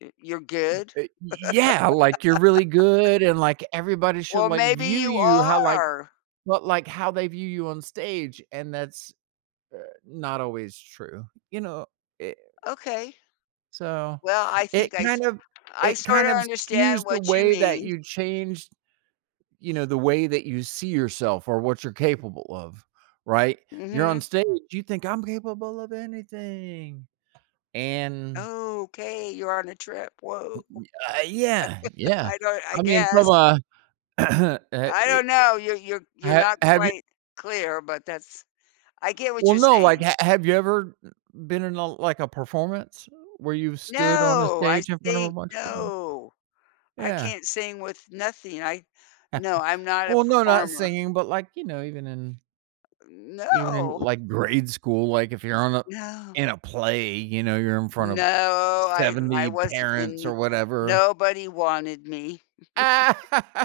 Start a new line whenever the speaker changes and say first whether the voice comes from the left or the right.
left: Y You're
right: M
left: good?
right: uh y yeah, like, you're really good, and, like, everybody should,
left: Well,
right: like,
left: maybe
right: view
left: you
right: you how, like
left: are.
right: but, like, how they view you on stage, and that's, uh, not always true. You know, it
left: Okay.
right: So,
left: Well, I
right: it
left: think I s
right: kind of
left: I
right: it kind
left: sorta
right: of
left: understand
right: skews the
left: what you
right: way that
left: mean.
right: you change, you know, the way that you see yourself, or what you're capable of, right? You're on
left: Mhm.
right: stage, you think, "I'm capable of anything," and
left: Okay, you're on a trip, whoa.
right: Ye ye uh, yeah, yeah.
left: I don't I
right: I mean, from
left: guess
right: a uh,
left: I
right: e
left: don't
right: eh
left: know, you're you're you're
right: ha
left: not
right: have you
left: quite clear, but that's I get what
right: Well,
left: you're
right: no, like,
left: saying.
right: ha have you ever, uh, been in a like, a performance, where you've stood on a
left: No! I
right: stage in front of a
left: think,
right: bunch of people?
left: no. I
right: Yeah.
left: can't sing with nothing, I No, I'm not a
right: Well, no, not
left: performer.
right: singing, but, like, you know, even in even in,
left: No!
right: like, grade school, like, if you're on a
left: No.
right: in a play, you know, you're in front of
left: No. I I
right: 70
left: wasn't
right: parents or
left: in
right: whatever.
left: nobody wanted me.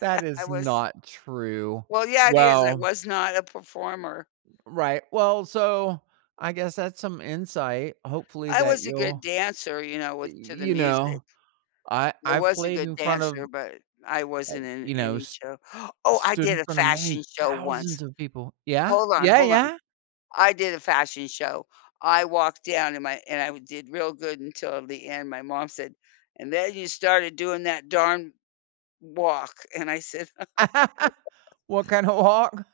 right: That
left: I
right: is
left: was
right: not true.
left: Well, yeah, it is, I
right: Well
left: was not a performer.
right: Right, well, so, I guess that's some insight, hopefully,
left: I
right: that
left: was a good
right: you'll
left: dancer, you know,
right: y
left: with to the
right: you
left: music.
right: know, I
left: I
right: I've
left: was a
right: played
left: good
right: in front of,
left: dancer, but I
right: uh,
left: wasn't in
right: you know
left: any
right: s
left: show. Oh, I
right: stood
left: did
right: in
left: a
right: front of many
left: fashion show once!
right: thousands of people. Yeah?
left: Hold on,
right: Yeah,
left: hold on.
right: yeah?
left: I did a fashion show. I walked down, and my and I did real good until the end, my mom said, "And then, you started doing that darn walk," and I said
right: What kinda walk?